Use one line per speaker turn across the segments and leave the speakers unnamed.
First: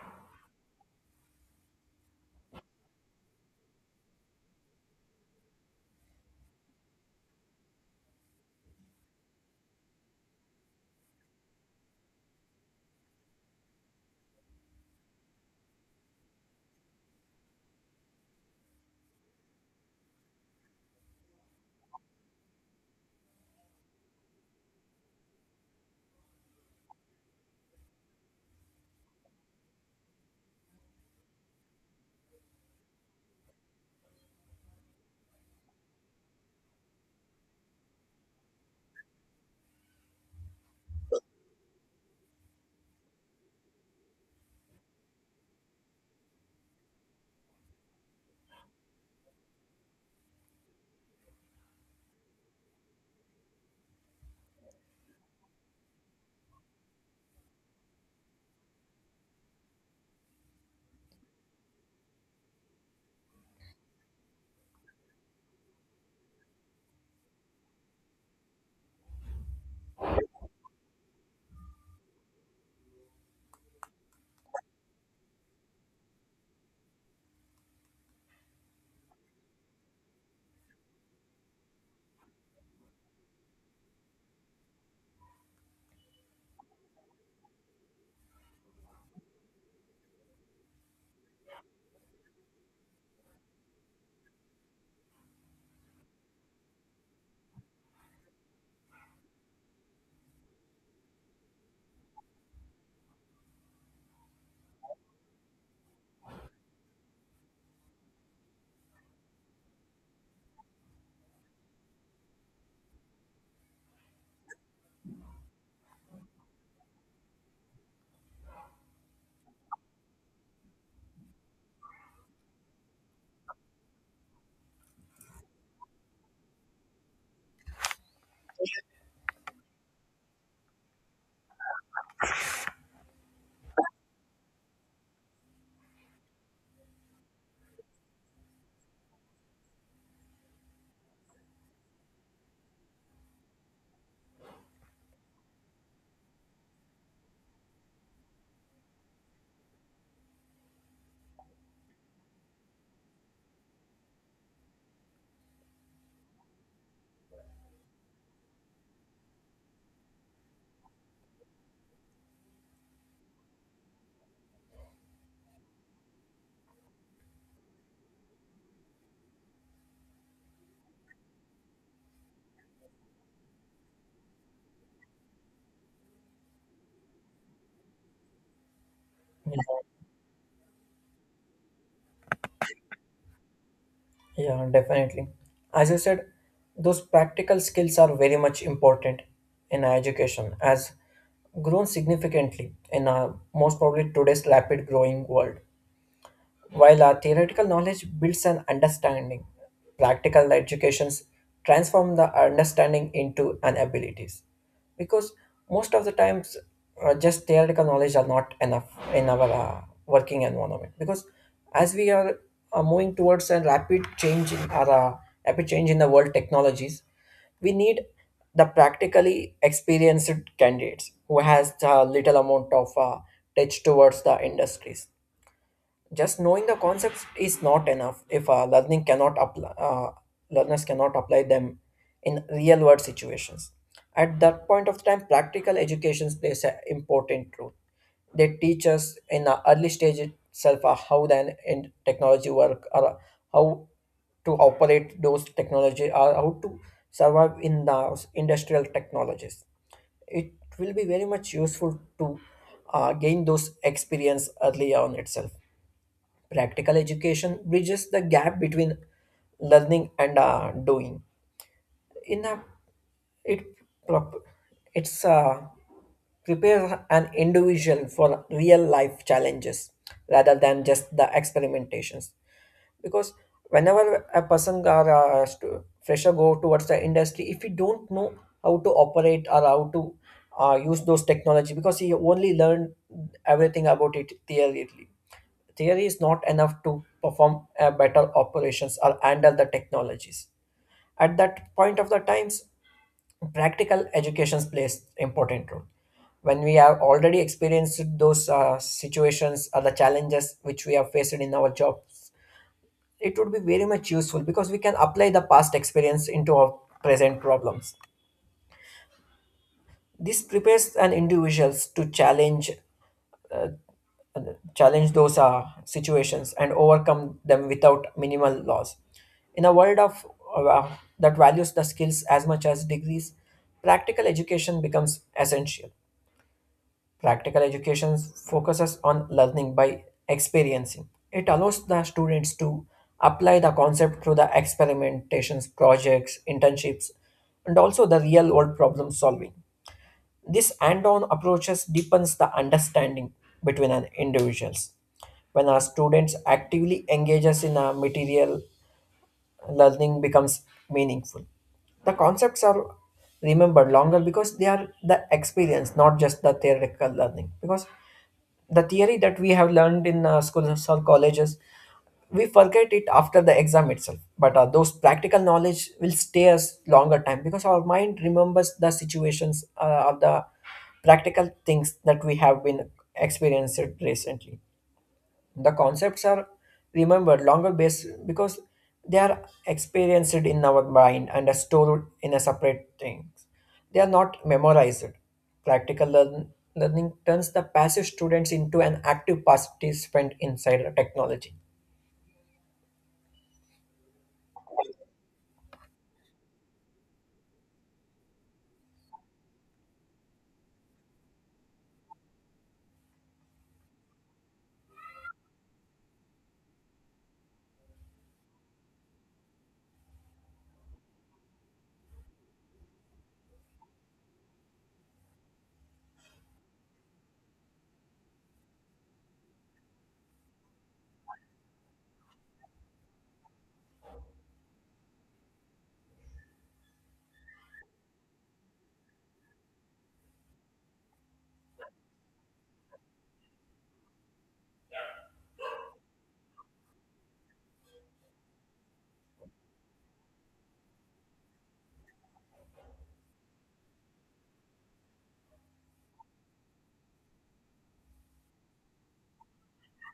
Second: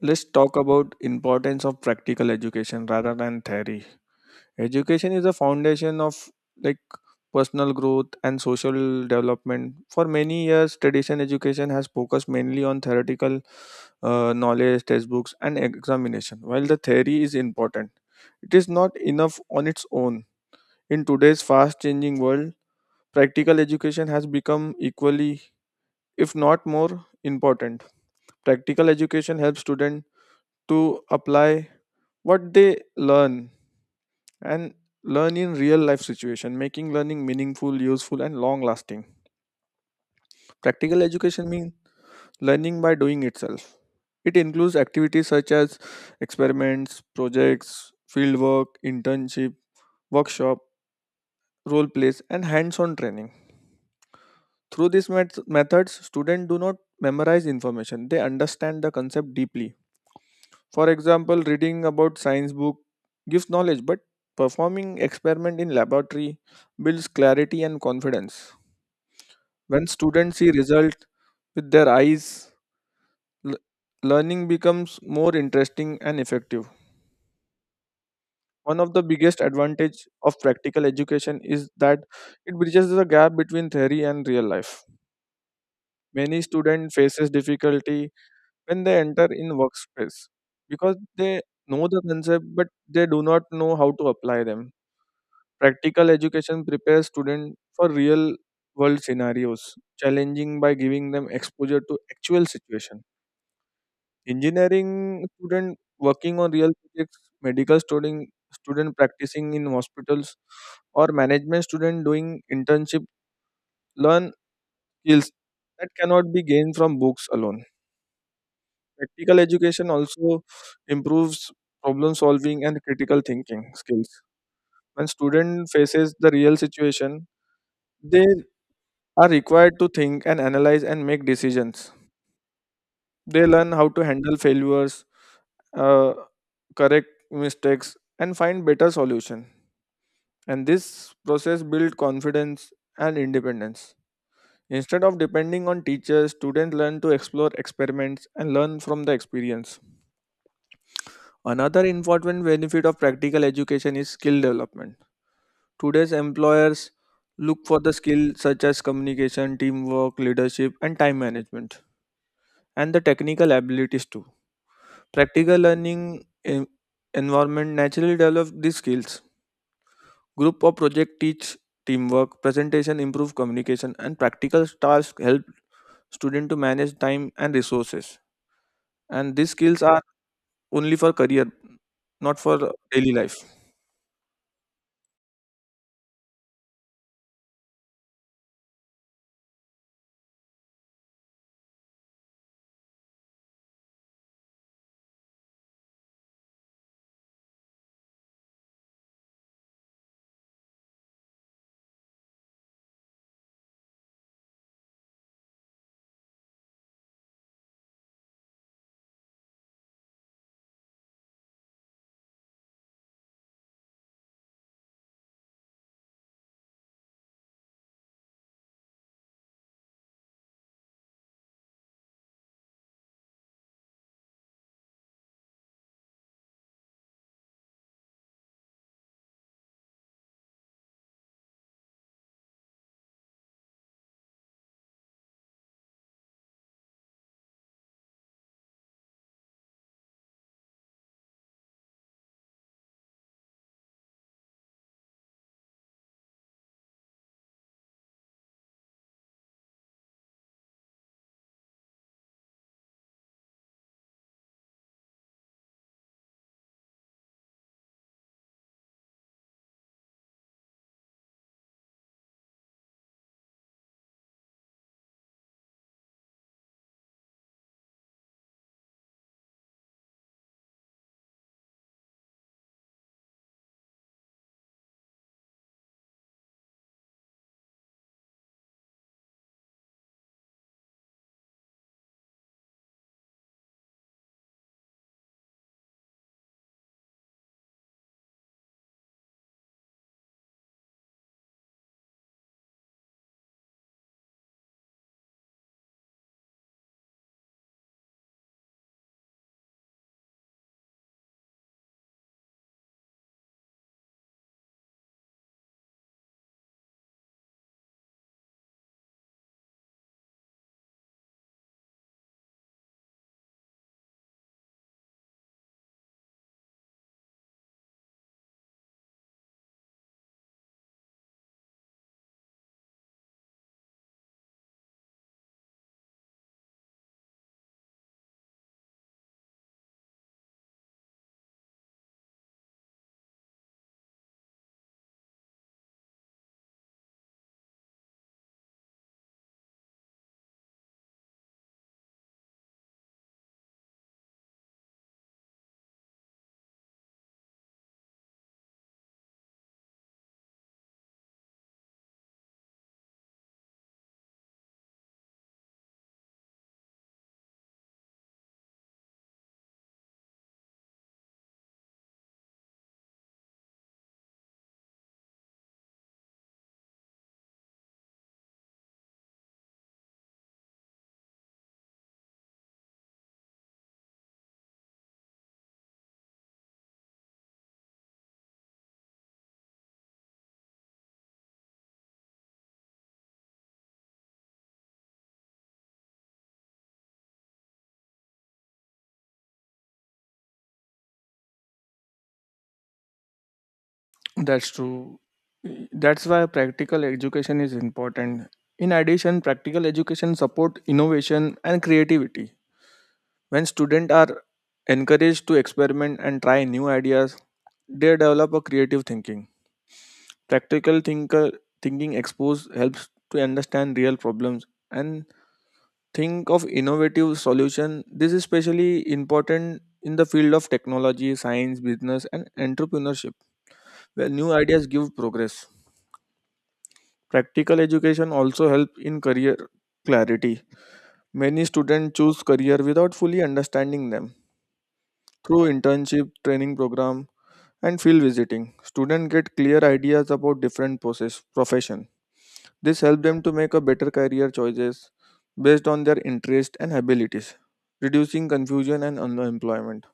Let's talk about importance of practical education rather than theory. Education is a foundation of like personal growth and social development. For many years, traditional education has focused mainly on theoretical knowledge, textbooks, and examination. While the theory is important, it is not enough on its own. In today's fast-changing world, practical education has become equally, if not more, important. Practical education helps students to apply what they learn and learn in real life situation, making learning meaningful, useful, and long lasting. Practical education means learning by doing itself. It includes activities such as experiments, projects, fieldwork, internship, workshop, role plays, and hands on training. Through these methods, students do not memorize information, they understand the concept deeply. For example, reading about science book gives knowledge, but performing experiment in laboratory builds clarity and confidence. When students see result with their eyes, l- learning becomes more interesting and effective. One of the biggest advantage of practical education is that it bridges the gap between theory and real life. Many students faces difficulty when they enter in workspace because they know the concept but they do not know how to apply them. Practical education prepares students for real world scenarios, challenging by giving them exposure to actual situation. Engineering student working on real projects, medical student practicing in hospitals, or management student doing internship learn skills that cannot be gained from books alone. Practical education also improves problem solving and critical thinking skills. When student faces the real situation, they are required to think and analyze and make decisions. They learn how to handle failures, uh, correct mistakes, and find better solution. And this process builds confidence and independence. Instead of depending on teachers, students learn to explore experiments and learn from the experience. Another important benefit of practical education is skill development. Today's employers look for the skills such as communication, teamwork, leadership, and time management, and the technical abilities too. Practical learning environment naturally develop these skills. Group or project teach teamwork, presentation improve communication, and practical tasks help student to manage time and resources. And these skills
Yeah,
are only for career, not for daily life.
yeah, definitely. As you said, those practical skills are very much important in our education, as grown significantly in our most probably today's rapid growing world. While our theoretical knowledge builds an understanding, practical educations transform the understanding into an abilities. Because most of the times, just theoretical knowledge are not enough in our working environment. Because as we are moving towards a rapid change in our rapid change in the world technologies, we need the practically experienced candidates who has a little amount of touch towards the industries. Just knowing the concepts is not enough if learning cannot apply learners cannot apply them in real world situations. At that point of time, practical education plays an important role. They teach us in the early stage itself how then in technology work, or how to operate those technology, or how to survive in the industrial technologies. It will be very much useful to gain those experience early on itself. Practical education bridges the gap between learning and doing. In a, it prop- it's prepares an individual for real life challenges rather than just the experimentations. Because whenever a person or a fresher go towards the industry, if he don't know how to operate or how to use those technology, because he only learned everything about it theoretically. Theory is not enough to perform better operations or handle the technologies. At that point of the times, practical education plays important role. When we have already experienced those situations or the challenges which we have faced in our job, it would be very much useful because we can apply the past experience into our present problems. This prepares an individuals to challenge those situations and overcome them without minimal loss. In a world of uh, uh, that values the skills as much as degrees, practical education becomes essential. Practical education focuses on learning by experiencing. It allows the students to apply the concept through the experimentations, projects, internships, and also the real world problem solving. This hand-on approaches deepens the understanding between an individuals. When our students actively engages in a material, learning becomes meaningful. The concepts are remembered longer because they are the experience, not just the theoretical learning. Because the theory that we have learned in schools or colleges, we forget it after the exam itself, but those practical knowledge will stay us longer time because our mind remembers the situations of the practical things that we have been experienced recently. The concepts are remembered longer base because they are experienced in our mind and are stored in a separate things. They are not memorized. Practical learning turns the passive students into an active participant inside the technology.
That's true. That's why practical education is important. In addition, practical education support innovation and creativity. When students are encouraged to experiment and try new ideas, they develop a creative thinking. Practical thinking expose helps to understand real problems and think of innovative solutions. This is especially important in the field of technology, science, business, and entrepreneurship, where new ideas give progress. Practical education also helps in career clarity. Many students choose career without fully understanding them. Through internship, training program, and field visiting, students get clear ideas about different process, profession. This helps them to make a better career choices based on their interest and abilities, reducing confusion and unemployment.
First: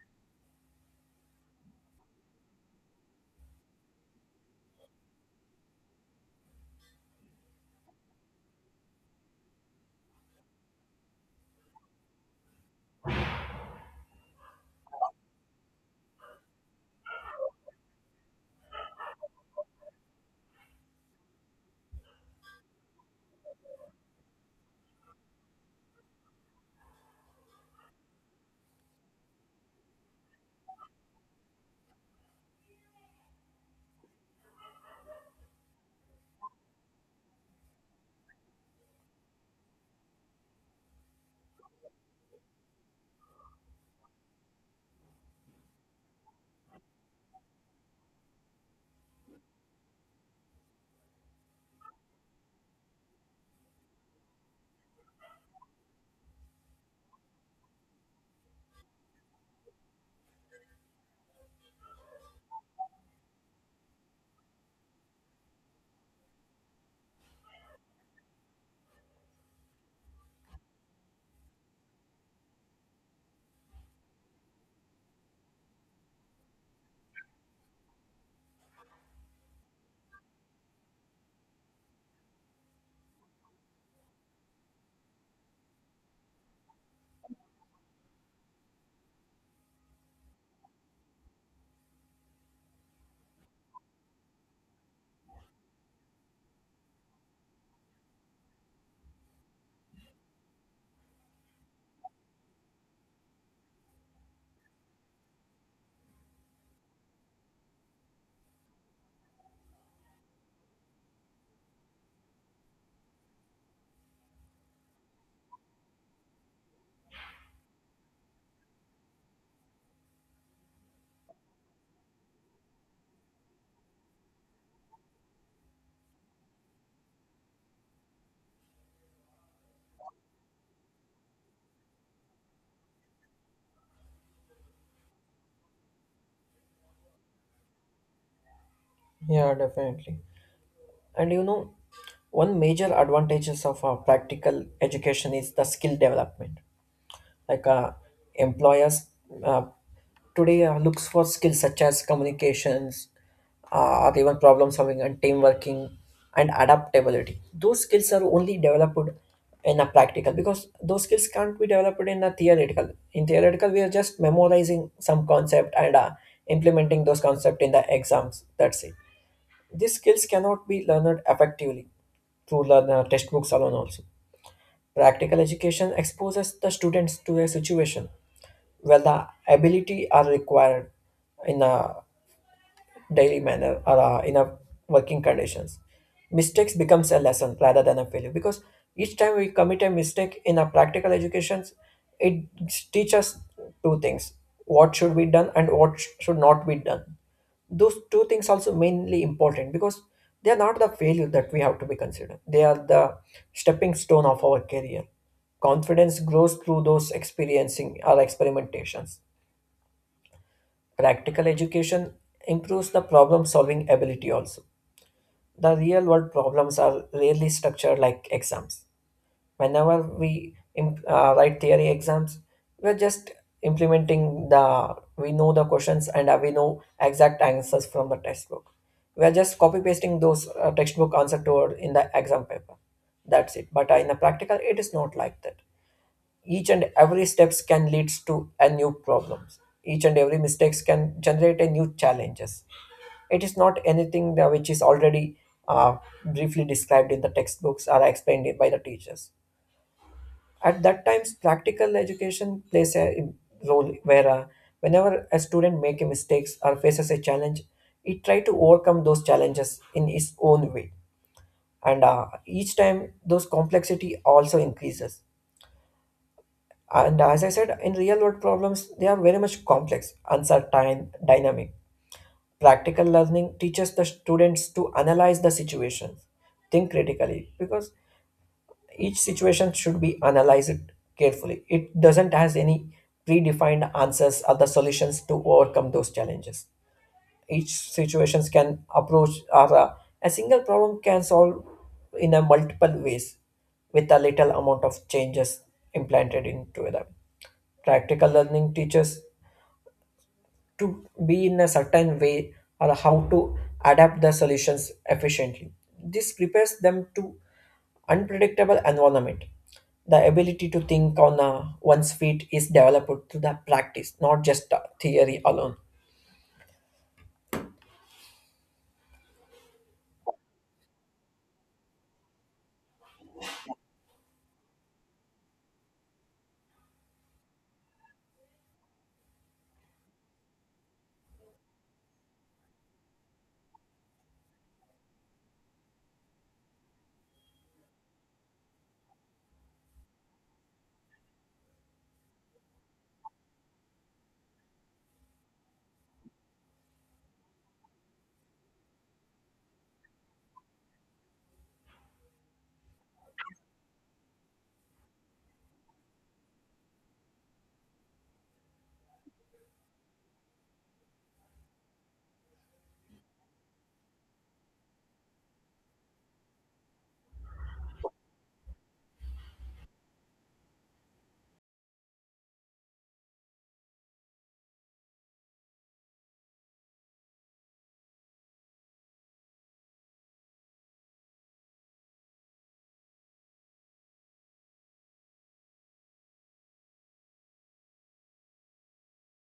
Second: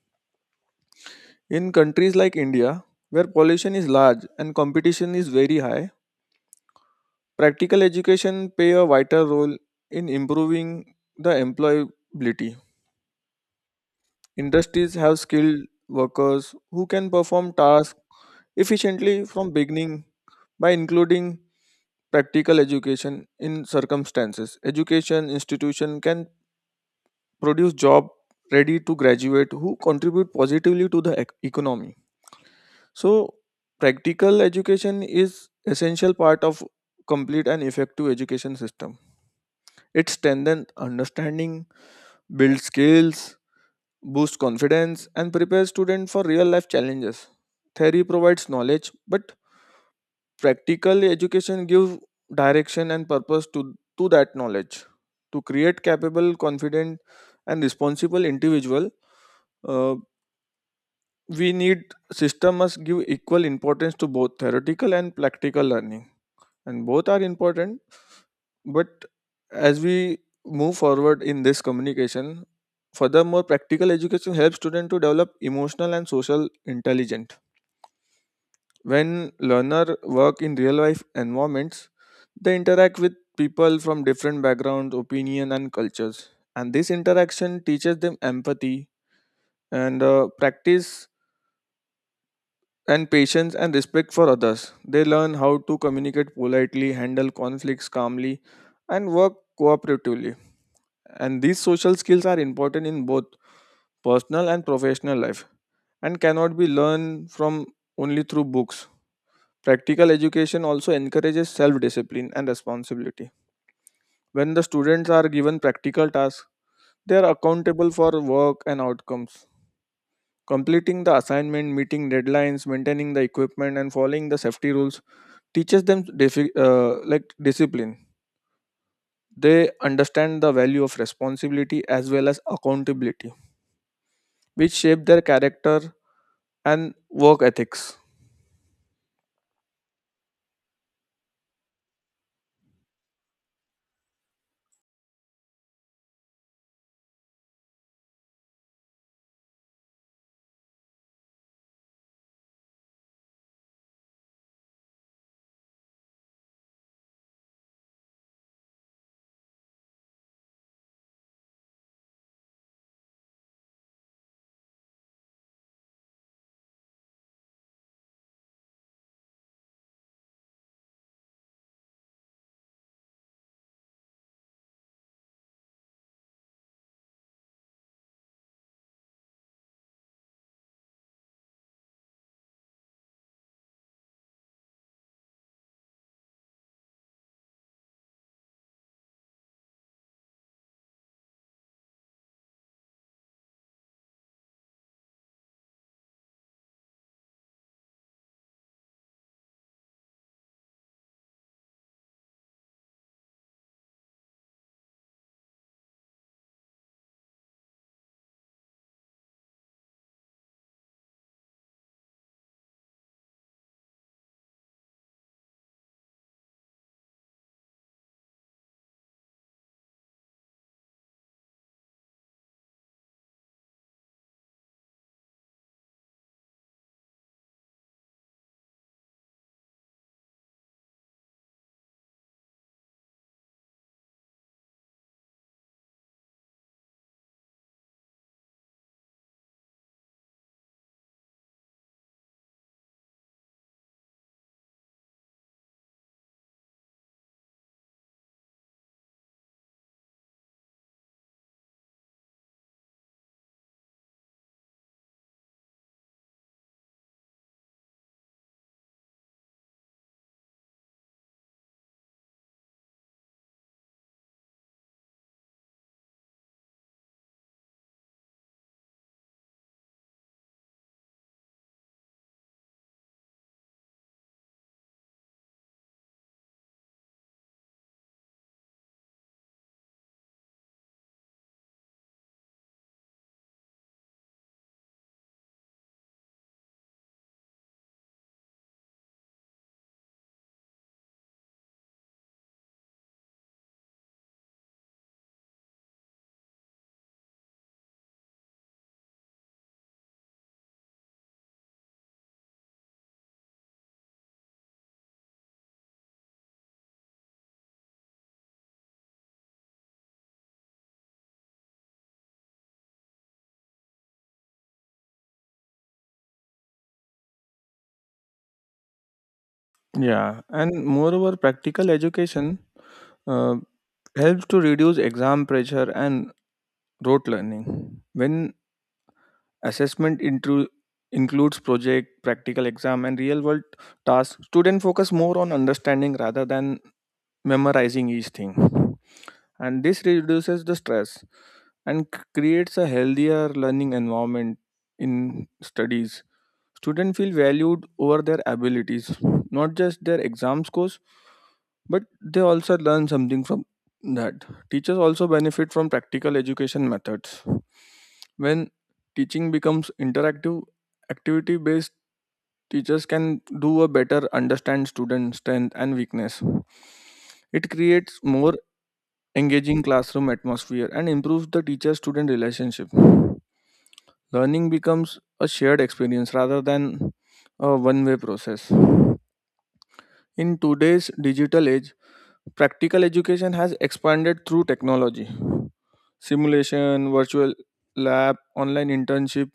In countries like India, where pollution is large and competition is very high, practical education play a vital role in improving the employability. Industries have skilled workers who can perform tasks efficiently from beginning. By including practical education in circumstances, education institution can produce job ready to graduate who contribute positively to the economy. So practical education is essential part of complete and effective education system. It strengthens understanding, builds skills, boosts confidence, and prepares students for real life challenges. Theory provides knowledge, but practical education gives direction and purpose to that knowledge. To create capable, confident, and responsible individual, uh, we need system must give equal importance to both theoretical and practical learning, and both are important. But as we move forward in this communication, furthermore, practical education helps students to develop emotional and social intelligence. When learner work in real life environments, they interact with people from different backgrounds, opinion, and cultures. And this interaction teaches them empathy and practice and patience and respect for others. They learn how to communicate politely, handle conflicts calmly, and work cooperatively. And these social skills are important in both personal and professional life and cannot be learned from only through books. Practical education also encourages self discipline and responsibility. When the students are given practical tasks, they are accountable for work and outcomes. Completing the assignment, meeting deadlines, maintaining the equipment, and following the safety rules teaches them like discipline. They understand the value of responsibility as well as accountability, which shape their character and work ethics.
Yeah, definitely. And one major advantages of a practical education is the skill development. Like employers uh, today looks for skills such as communications, or even problem solving and team working and adaptability. Those skills are only developed in a practical because those skills can't be developed in a theoretical. In theoretical, we are just memorizing some concept and implementing those concept in the exams. That's it. These skills cannot be learned effectively through textbooks alone also. Practical education exposes the students to a situation where the ability are required in a daily manner or in a working conditions. Mistakes becomes a lesson rather than a failure, because each time we commit a mistake in a practical education, it teaches us two things: what should be done and what should not be done. Those two things also mainly important because they are not the failure that we have to be considered, they are the stepping stone of our career. Confidence grows through those experiencing or experimentations. Practical education improves the problem solving ability also. The real world problems are rarely structured like exams. Whenever we write theory exams, we're just implementing the we know the questions and we know exact answers from the textbook. We're just copy pasting those textbook answer toward in the exam paper. That's it. But in the practical, it is not like that. Each and every steps can lead to a new problems. Each and every mistakes can generate a new challenges. It is not anything that which is already uh, briefly described in the textbooks or explained by the teachers. At that times, practical education plays a role, where whenever a student make a mistakes or faces a challenge, he try to overcome those challenges in his own way, and each time those complexity also increases. And as I said, in real world problems, they are very much complex, uncertain, dynamic. Practical learning teaches the students to analyze the situation, think critically, because each situation should be analyzed carefully. It doesn't has any predefined answers or the solutions to overcome those challenges. Each situations can approach or A single problem can solve in a multiple ways with a little amount of changes implanted into them. Practical learning teaches to be in a certain way or how to adapt the solutions efficiently. This prepares them to unpredictable environment. The ability to think on one's feet is developed through the practice, not just theory alone.
Yeah, and moreover, practical education uh, helps to reduce exam pressure and rote learning. When assessment includes project, practical exam, and real world tasks, students focus more on understanding rather than memorizing each thing. And this reduces the stress and creates a healthier learning environment in studies. Students feel valued over their abilities, not just their exam scores. But they also learn something from that. Teachers also benefit from practical education methods. When teaching becomes interactive, activity based, teachers can do a better understand student strength and weakness. It creates more engaging classroom atmosphere and improves the teacher student relationship. Learning becomes a shared experience rather than a one way process. In today's digital age, practical education has expanded through technology. Simulation, virtual lab, online internship,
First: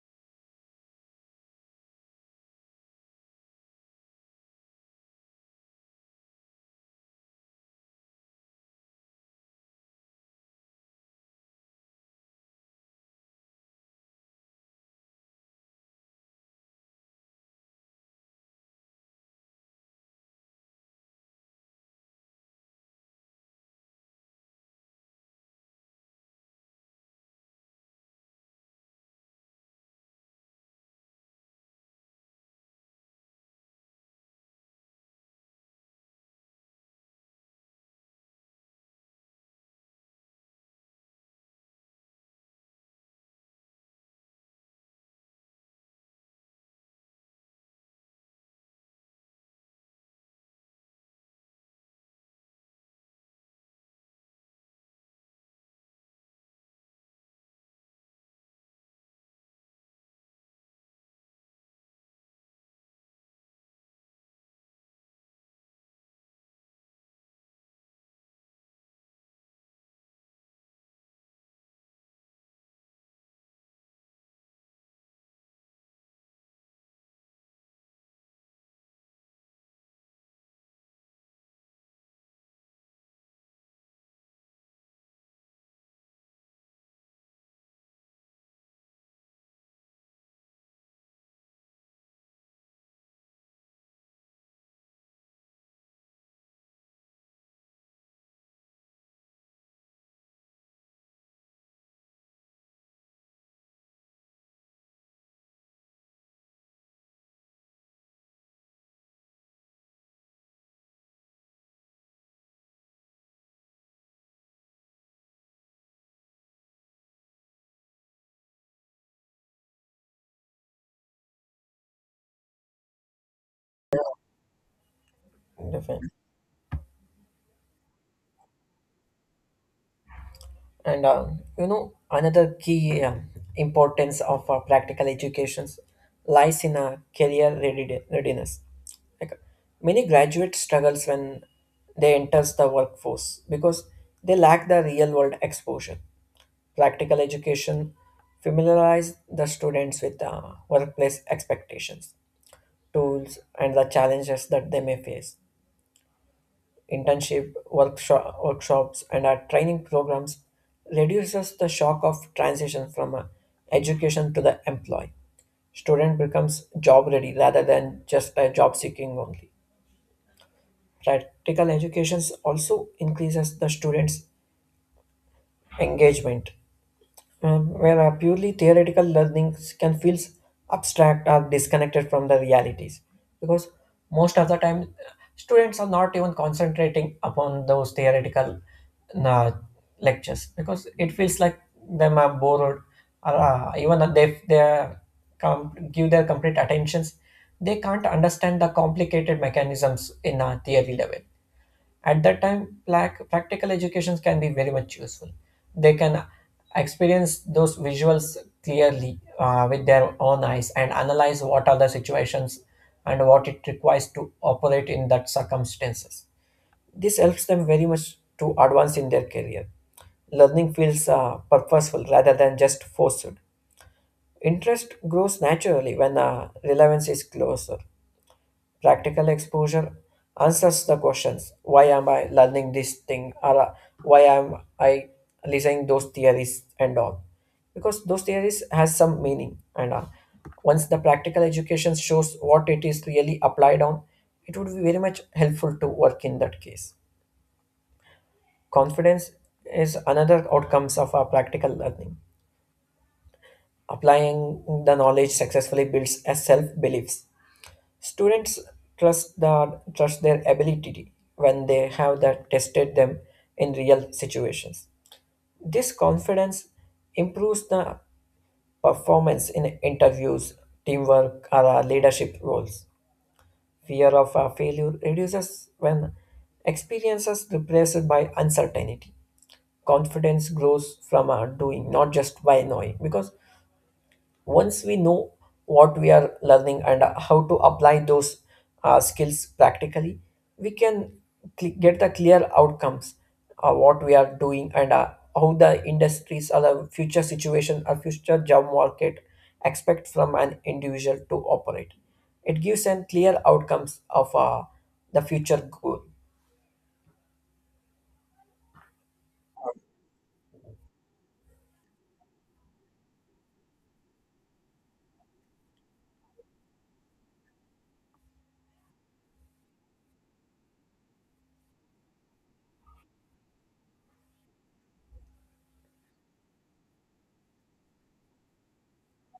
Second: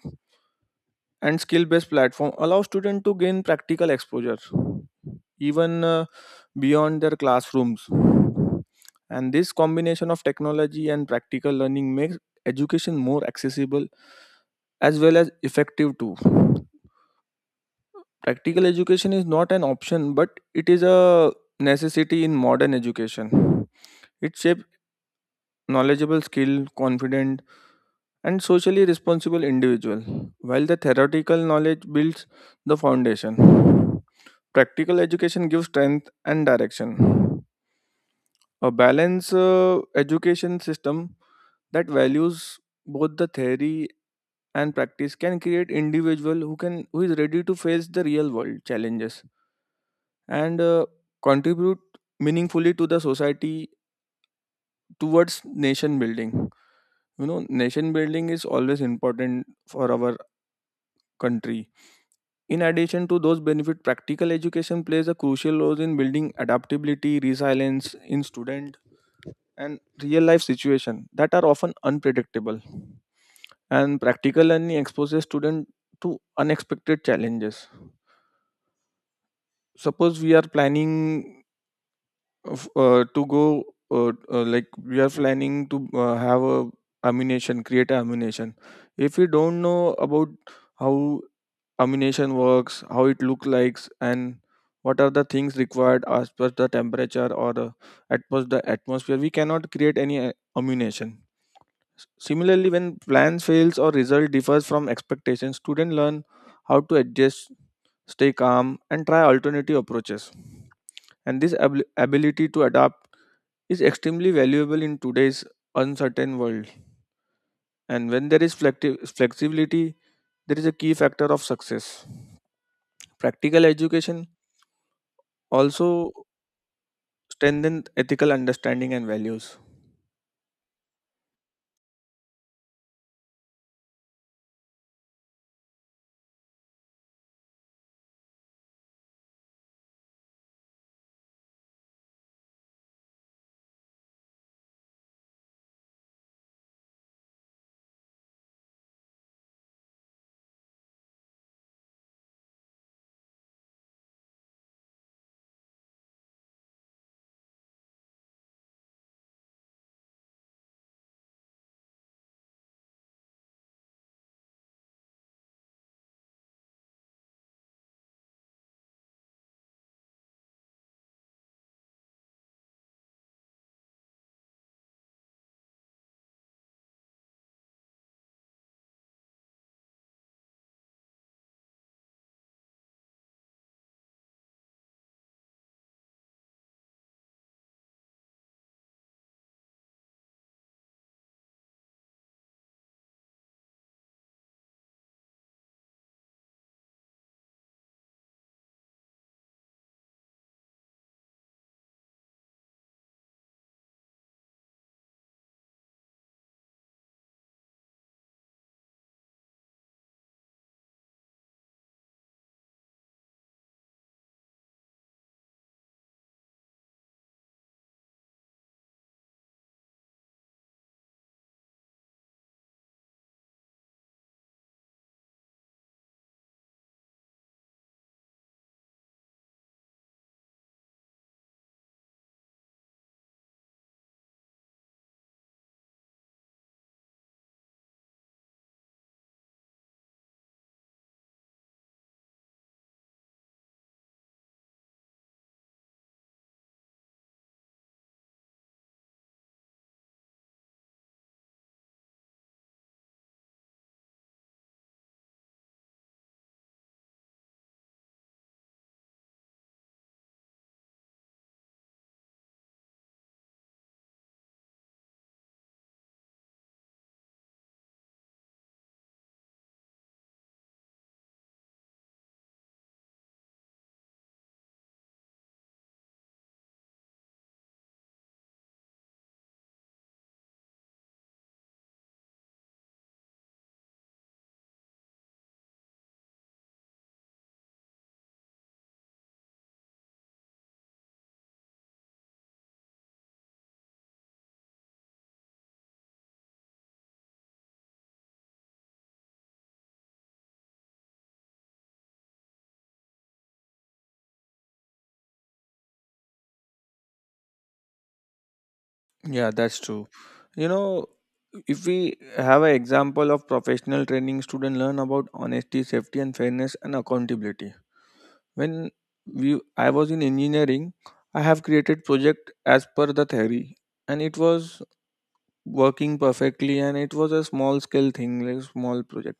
and skill based platform allow students to gain practical exposure even beyond their classrooms. And this combination of technology and practical learning makes education more accessible as well as effective too. Practical education is not an option, but it is a necessity in modern education. It shapes knowledgeable, skilled, confident, and socially responsible individual, while the theoretical knowledge builds the foundation. Practical education gives strength and direction. A balanced education system that values both the theory and practice can create individual who is ready to face the real world challenges and contribute meaningfully to the society towards nation building. You know, nation building is always important for our country. In addition to those benefits, practical education plays a crucial role in building adaptability resilience in student and real life situation that are often unpredictable, and practical learning exposes student to unexpected challenges. Suppose we are planning of, to go like we are planning to have a ammunition, create a ammunition. If we don't know about how ammunition works, how it look likes, and what are the things required as per the temperature or at per the atmosphere, we cannot create any ammunition. Similarly, when plans fails or result differs from expectations, student learn how to adjust, stay calm, and try alternative approaches. And this ability to adapt is extremely valuable in today's uncertain world. And when there is flexibility, there is a key factor of success. Practical education
Definitely.
also strengthens ethical understanding and values.
And another key importance of practical educations lies in a career readiness. Like many graduates struggles when they enters the workforce because they lack the real world exposure. Practical education familiarize the students with workplace expectations, tools, and the challenges that they may face. Internship, workshops, and our training programs reduces the shock of transition from education to the employee. Student becomes job ready rather than just a job seeking only. Practical education also increases the students' engagement, where purely theoretical learnings can feel abstract or disconnected from the realities, because most of the time students are not even concentrating upon those theoretical uh, lectures because it feels like them are bored, or even if they are give their complete attentions, they can't understand the complicated mechanisms in a theory level. At that time, practical educations can be very much useful. They can experience those visuals clearly with their own eyes and analyze what are the situations and what it requires to operate in that circumstances. This helps them very much to advance in their career. Learning feels purposeful rather than just forced. Interest grows naturally when relevance is closer. Practical exposure answers the questions: why am I learning this thing, or why am I listening those theories and all? Because those theories has some meaning, and once the practical education shows what it is really applied on, it would be very much helpful to work in that case. Confidence is another outcomes of our practical learning. Applying the knowledge successfully builds a self belief. Students trust their ability when they have that tested them in real situations. This confidence improves the performance in interviews, teamwork, or leadership roles. Fear of failure reduces when experiences replaced by uncertainty. Confidence grows from doing, not just by knowing. Because once we know what we are learning and how to apply those skills practically, we can get the clear outcomes what we are doing, and how the industries or the future situation or future job market expect from an individual to operate. It gives an clear outcomes of the future goal.
Yeah, that's true. You know, if we have an example of professional training, student learn about honesty, safety, and fairness and accountability. When I was in engineering, I have created project as per the theory, and it was working perfectly and it was a small scale thing, like small project.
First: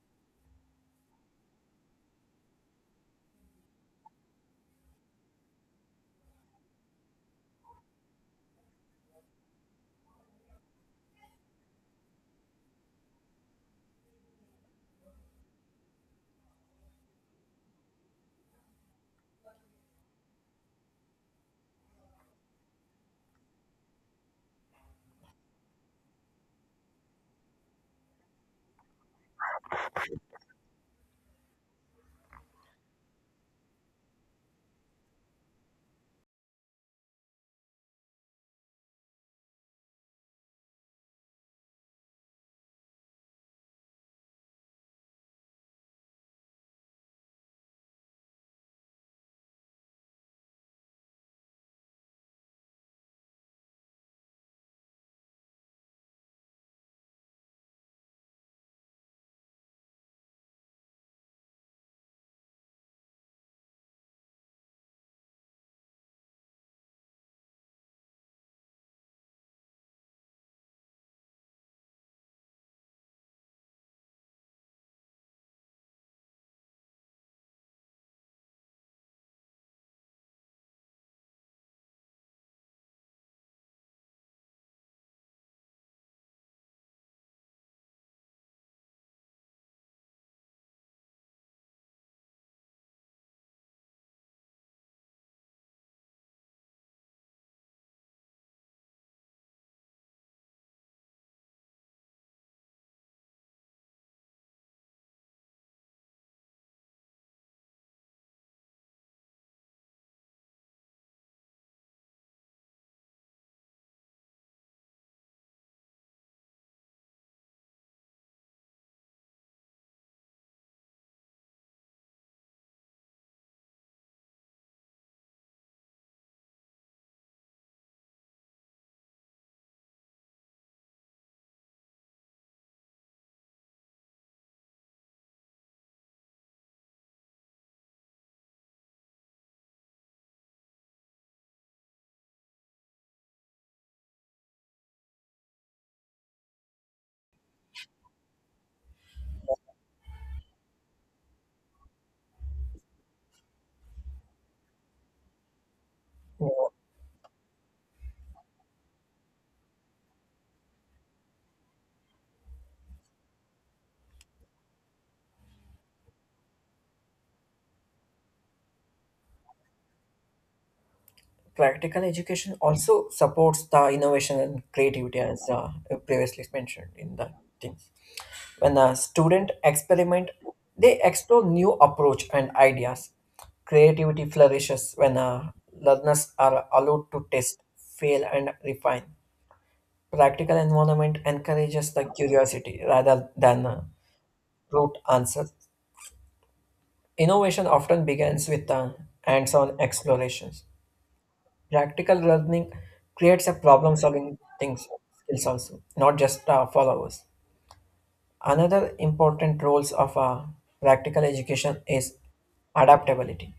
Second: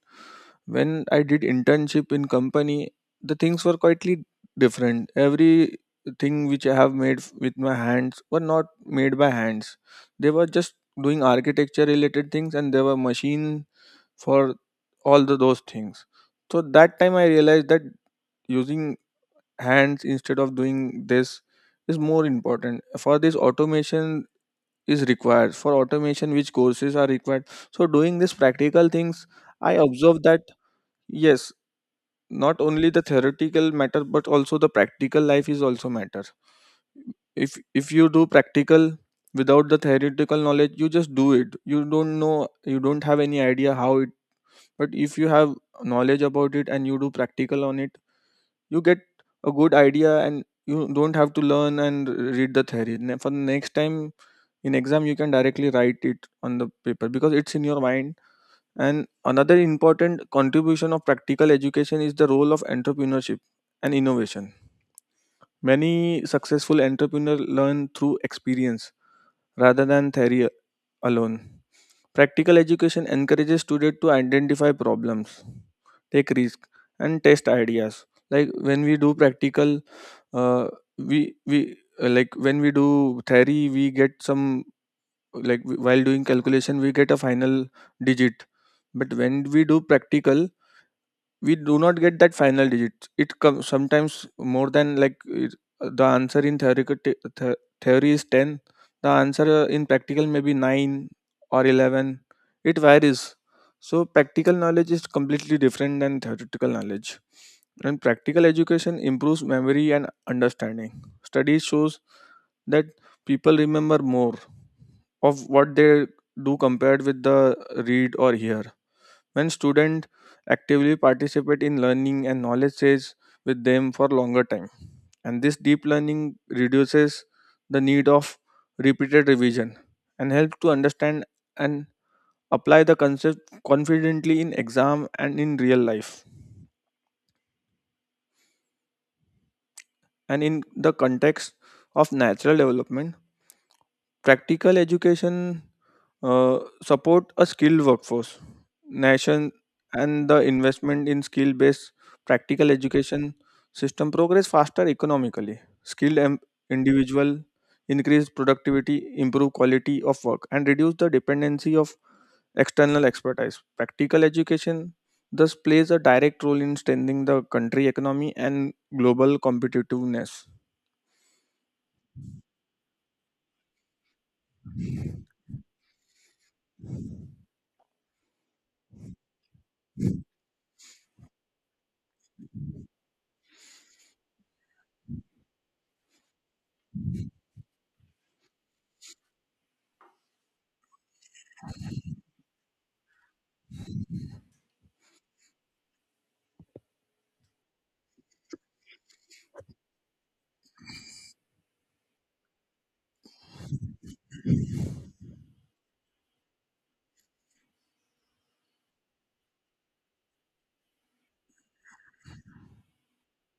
When I did internship in company, the things were quietly different. Every thing which I have with my hands were not made by hands. They were just doing architecture related things, and there were machine for all the those things. So that time I realized that using hands instead of doing this is more important. For this automation is required, for automation which courses are required. So doing these practical things, I observe that yes, not only the theoretical matter but also the practical life is also matter. If you do practical without the theoretical knowledge, you just do it, you don't know, you don't have any idea how it. But if you have knowledge about it and you do practical on it, you get a good idea and you don't have to learn and read the theory for the next time. In exam you can directly write it on the paper because it's in your mind. And another important contribution of practical education is the role of entrepreneurship and innovation. Many successful entrepreneurs learn through experience rather than theory alone. Practical education encourages students to identify problems, take risk, and test ideas. Like when we do practical, uh, we like when we do theory we get some, like, while doing calculation we get a final digit. But when we do practical, we do not get that final digit. It comes sometimes more than, like it, the answer in theoretical, the theory is 10, the answer in practical may be 9 or 11. It varies. So practical knowledge is completely different than theoretical knowledge. And practical education improves memory and understanding. Studies shows that people remember more of what they do compared with the read or hear. When students actively participate in learning, and knowledge stays with them for longer time. And this deep learning reduces the need of repeated revision and helps to understand and apply the concept confidently in exam and in real life and in the context of natural development. Practical education uh, support a skilled workforce. Nation and the investment in skill-based practical education system progress faster economically. Individual increase productivity, improve quality of work, and reduce the dependency of external expertise. Practical education thus plays a direct role in strengthening the country economy and global competitiveness.
Practical education also supports the innovation and creativity, as previously mentioned in the things. When a student experiment, they explore new approach and ideas. Creativity flourishes when learners are allowed to test, fail, and refine. Practical environment encourages the curiosity rather than rote answers. Innovation often begins with hands-on explorations. Practical learning creates a problem solving things skills also, not just followers. Another important roles of practical education is adaptability.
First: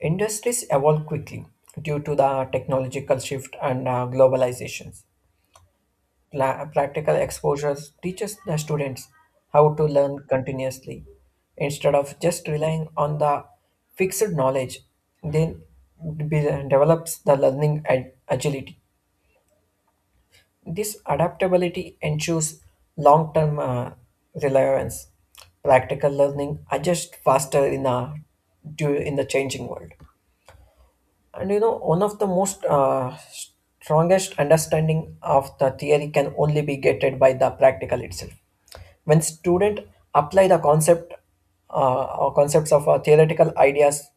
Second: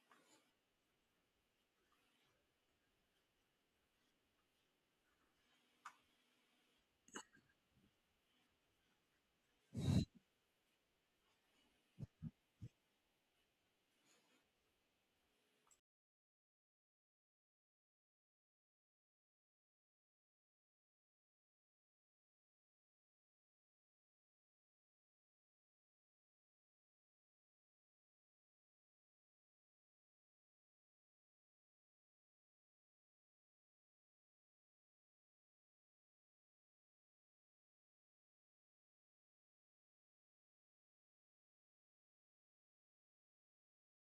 Industries evolve quickly due to the technological shift and globalizations. Practical exposures teaches the students how to learn continuously instead of just relying on the fixed knowledge. Then develops the learning agility. This adaptability ensures long term relevance. Practical learning adjusts faster in the changing world. And one of the most strongest understanding of the theory can only be gated by the practical itself. When students apply the concept or concepts of theoretical ideas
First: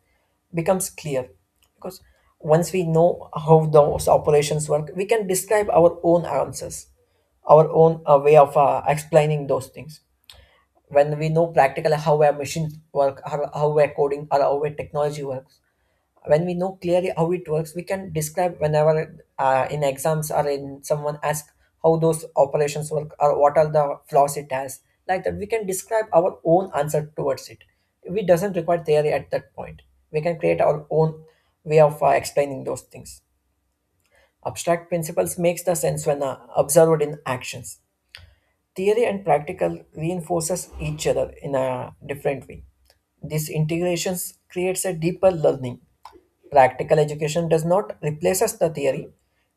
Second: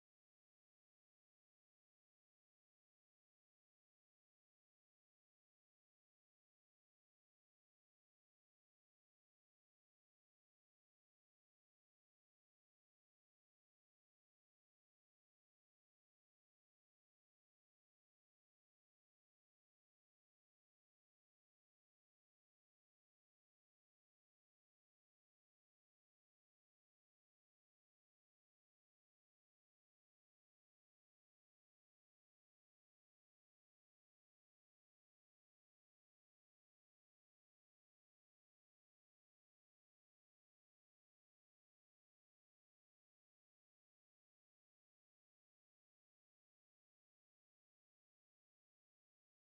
becomes clear, because once we know how those operations work, we can describe our own answers, our own way of explaining those things. When we know practically how a machine work, how a coding or how a technology works. When we know clearly how it works, we can describe whenever in exams or in someone asks how those operations work or what are the flaws it has. Like that, we can describe our own answer towards it. We doesn't require theory at that point. We can create our own way of explaining those things. Abstract principles makes the sense when observed in actions. Theory and practical reinforces each other in a different way. These integrations creates a deeper learning. Practical education does not replaces the theory;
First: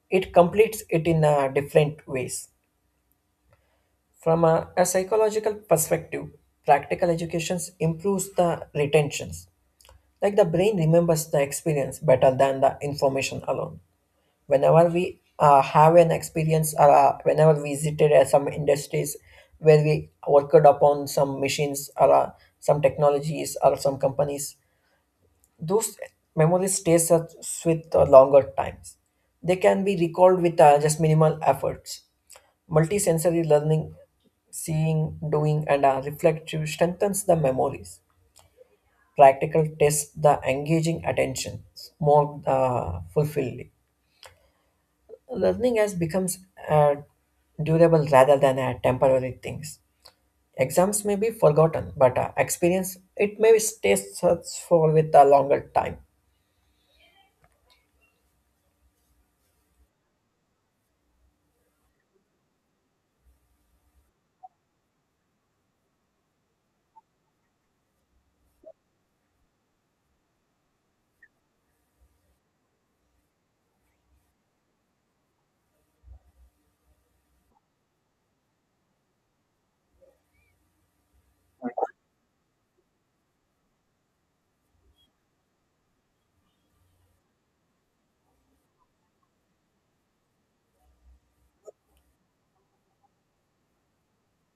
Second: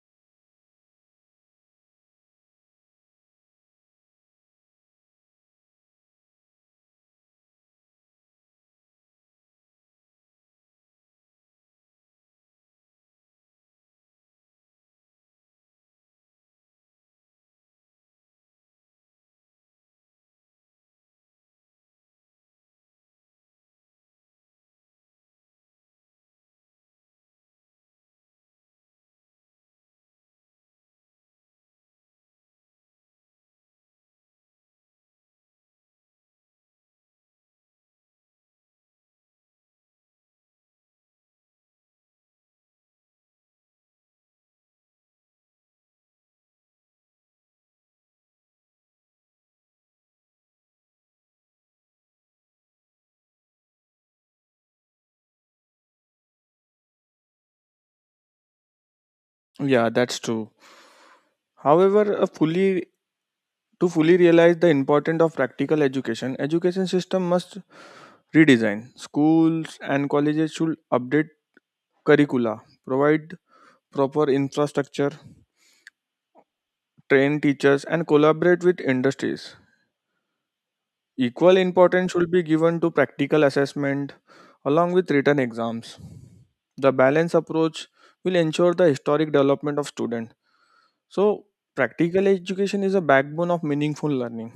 it completes it in different ways. From a psychological perspective, practical education improves the retentions. Like the brain remembers the experience better than the information alone. Whenever we have an experience, or whenever we visited some industries where we worked upon some machines, or some technologies or some companies, those memories stays us with longer times. They can be recalled with just minimal efforts. Multisensory learning, seeing, doing, and reflective strengthens the memories. Practical tests the engaging attention more fulfilling. Learning has becomes uh, durable rather than a temporary things. Exams may be forgotten, but experience it may stay such for with a longer time.
Yeah, that's true. However, a fully to fully realize the importance of practical education, education system must redesign. Schools and colleges should update curricula, provide proper infrastructure, train teachers, and collaborate with industries. Equal importance should be given to practical assessment along with written exams. The balanced approach will ensure the historic development of students. So, practical education is a backbone of meaningful learning.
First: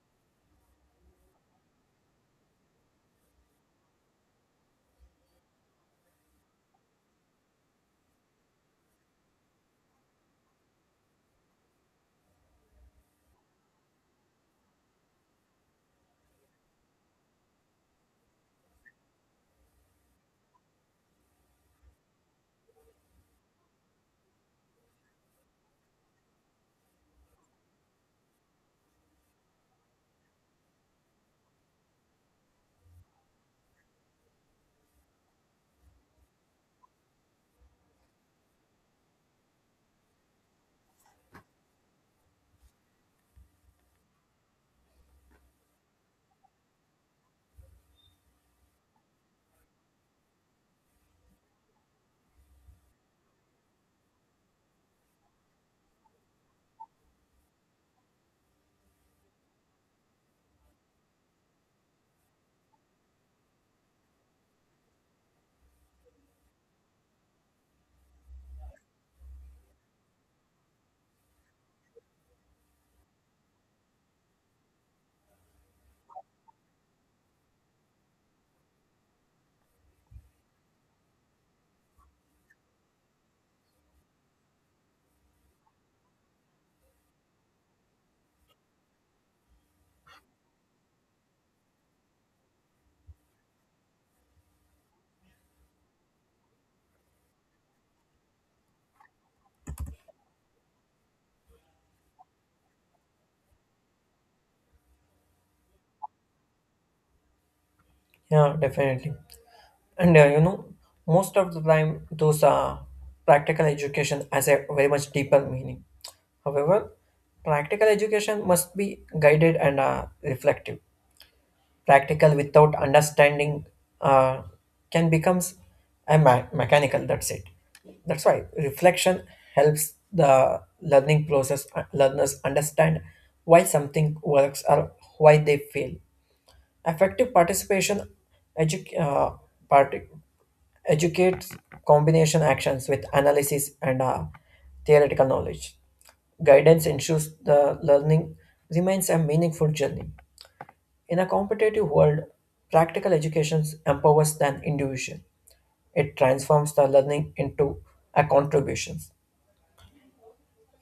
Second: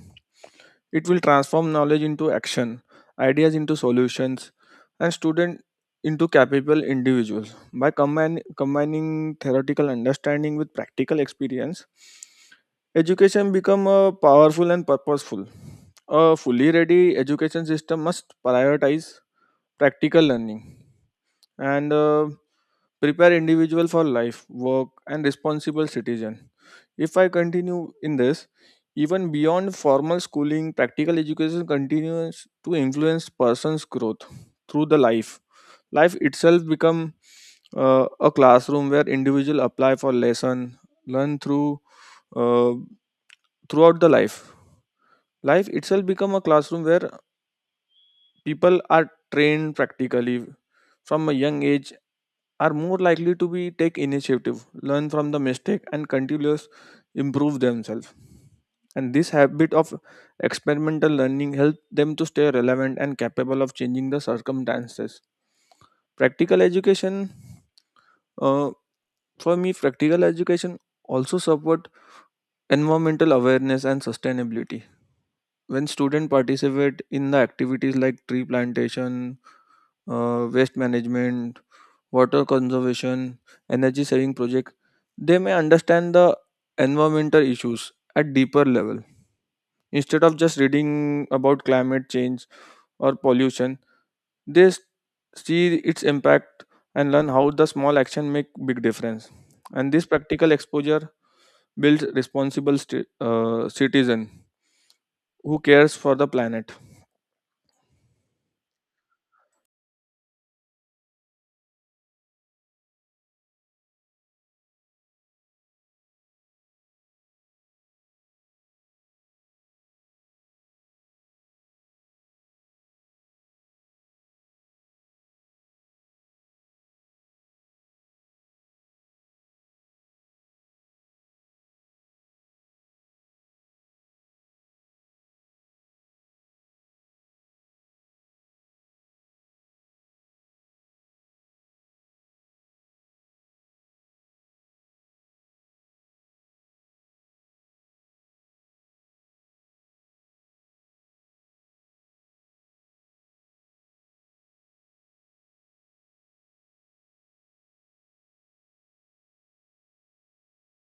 It will transform knowledge into action, ideas into solutions, and students into capable individuals. By combining theoretical understanding with practical experience, education become powerful and purposeful. A fully ready education system must prioritize practical learning and prepare individual for life, work, and responsible citizen. If I continue in this, even beyond formal schooling, practical education continues to influence person's growth through the life. Life itself become a classroom where individual apply for lesson, learn through uh, throughout the life. Life itself become a classroom where people are trained practically from a young age, are more likely to be take initiative, learn from the mistake, and continuous improve themselves. And this habit of experimental learning helps them to stay relevant and capable of changing the circumstances. Practical education, uh, for me, practical education also support environmental awareness and sustainability. When students participate in the activities like tree plantation, waste management, water conservation, energy saving project, they may understand the environmental issues at deeper level. Instead of just reading about climate change or pollution, they see its impact and learn how the small action make big difference. And this practical exposure builds responsible citizen who cares for the planet.
Yeah, definitely. And most of the time, those practical education has a very much deeper meaning. However, practical education must be guided and reflective. Practical without understanding uh, can becomes a mechanical. That's it. That's why reflection helps the learning process. Learners understand why something works or why they fail. Effective participation, edu- uh, part- educates combination actions with analysis and theoretical knowledge. Guidance ensures the learning remains a meaningful journey. In a competitive world, practical education empowers an individual. It transforms the learning into a contribution.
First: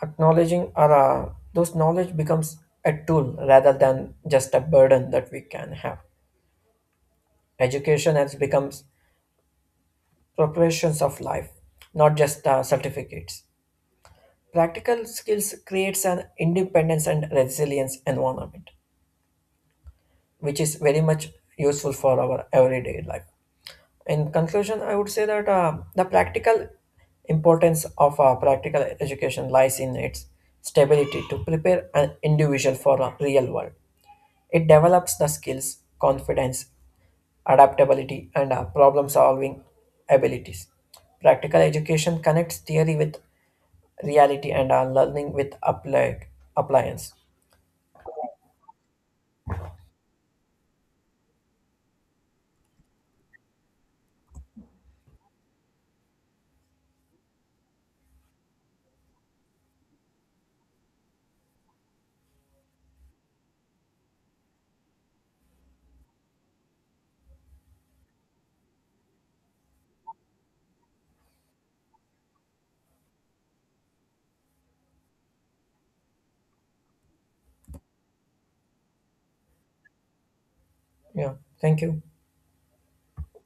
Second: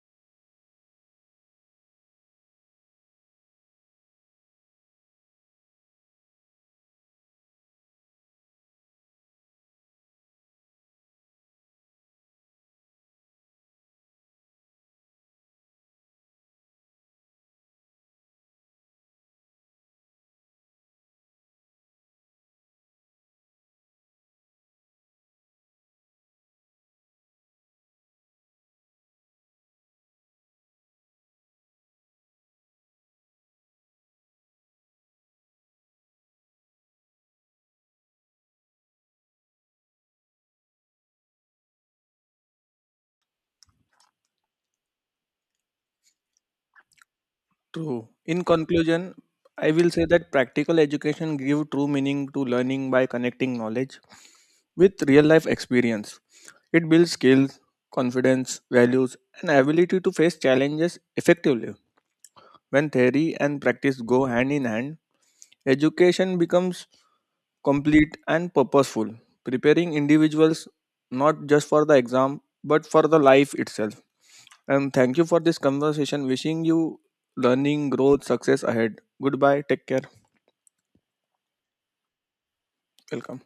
Acknowledging those knowledge becomes a tool rather than just a burden that we can have. Education has becomes preparations of life, not just certificates. Practical skills creates an independence and resilience environment, which is very much useful for our everyday life. In conclusion, I would say that the practical importance of practical education lies in its stability to prepare an individual for a real world. It develops the skills, confidence, adaptability, and problem solving abilities. Practical education connects theory with reality, and our learning with apply appliance.
True. In conclusion, I will say that practical education gives true meaning to learning by connecting knowledge with real life experience. It builds skills, confidence, values, and ability to face challenges effectively. When theory and practice go hand in hand, education becomes complete and purposeful, preparing individuals not just for the exam but for the life itself. And thank you for this conversation. Wishing you learning, growth, success ahead. Goodbye. Take care.
Yeah, thank you.
Welcome.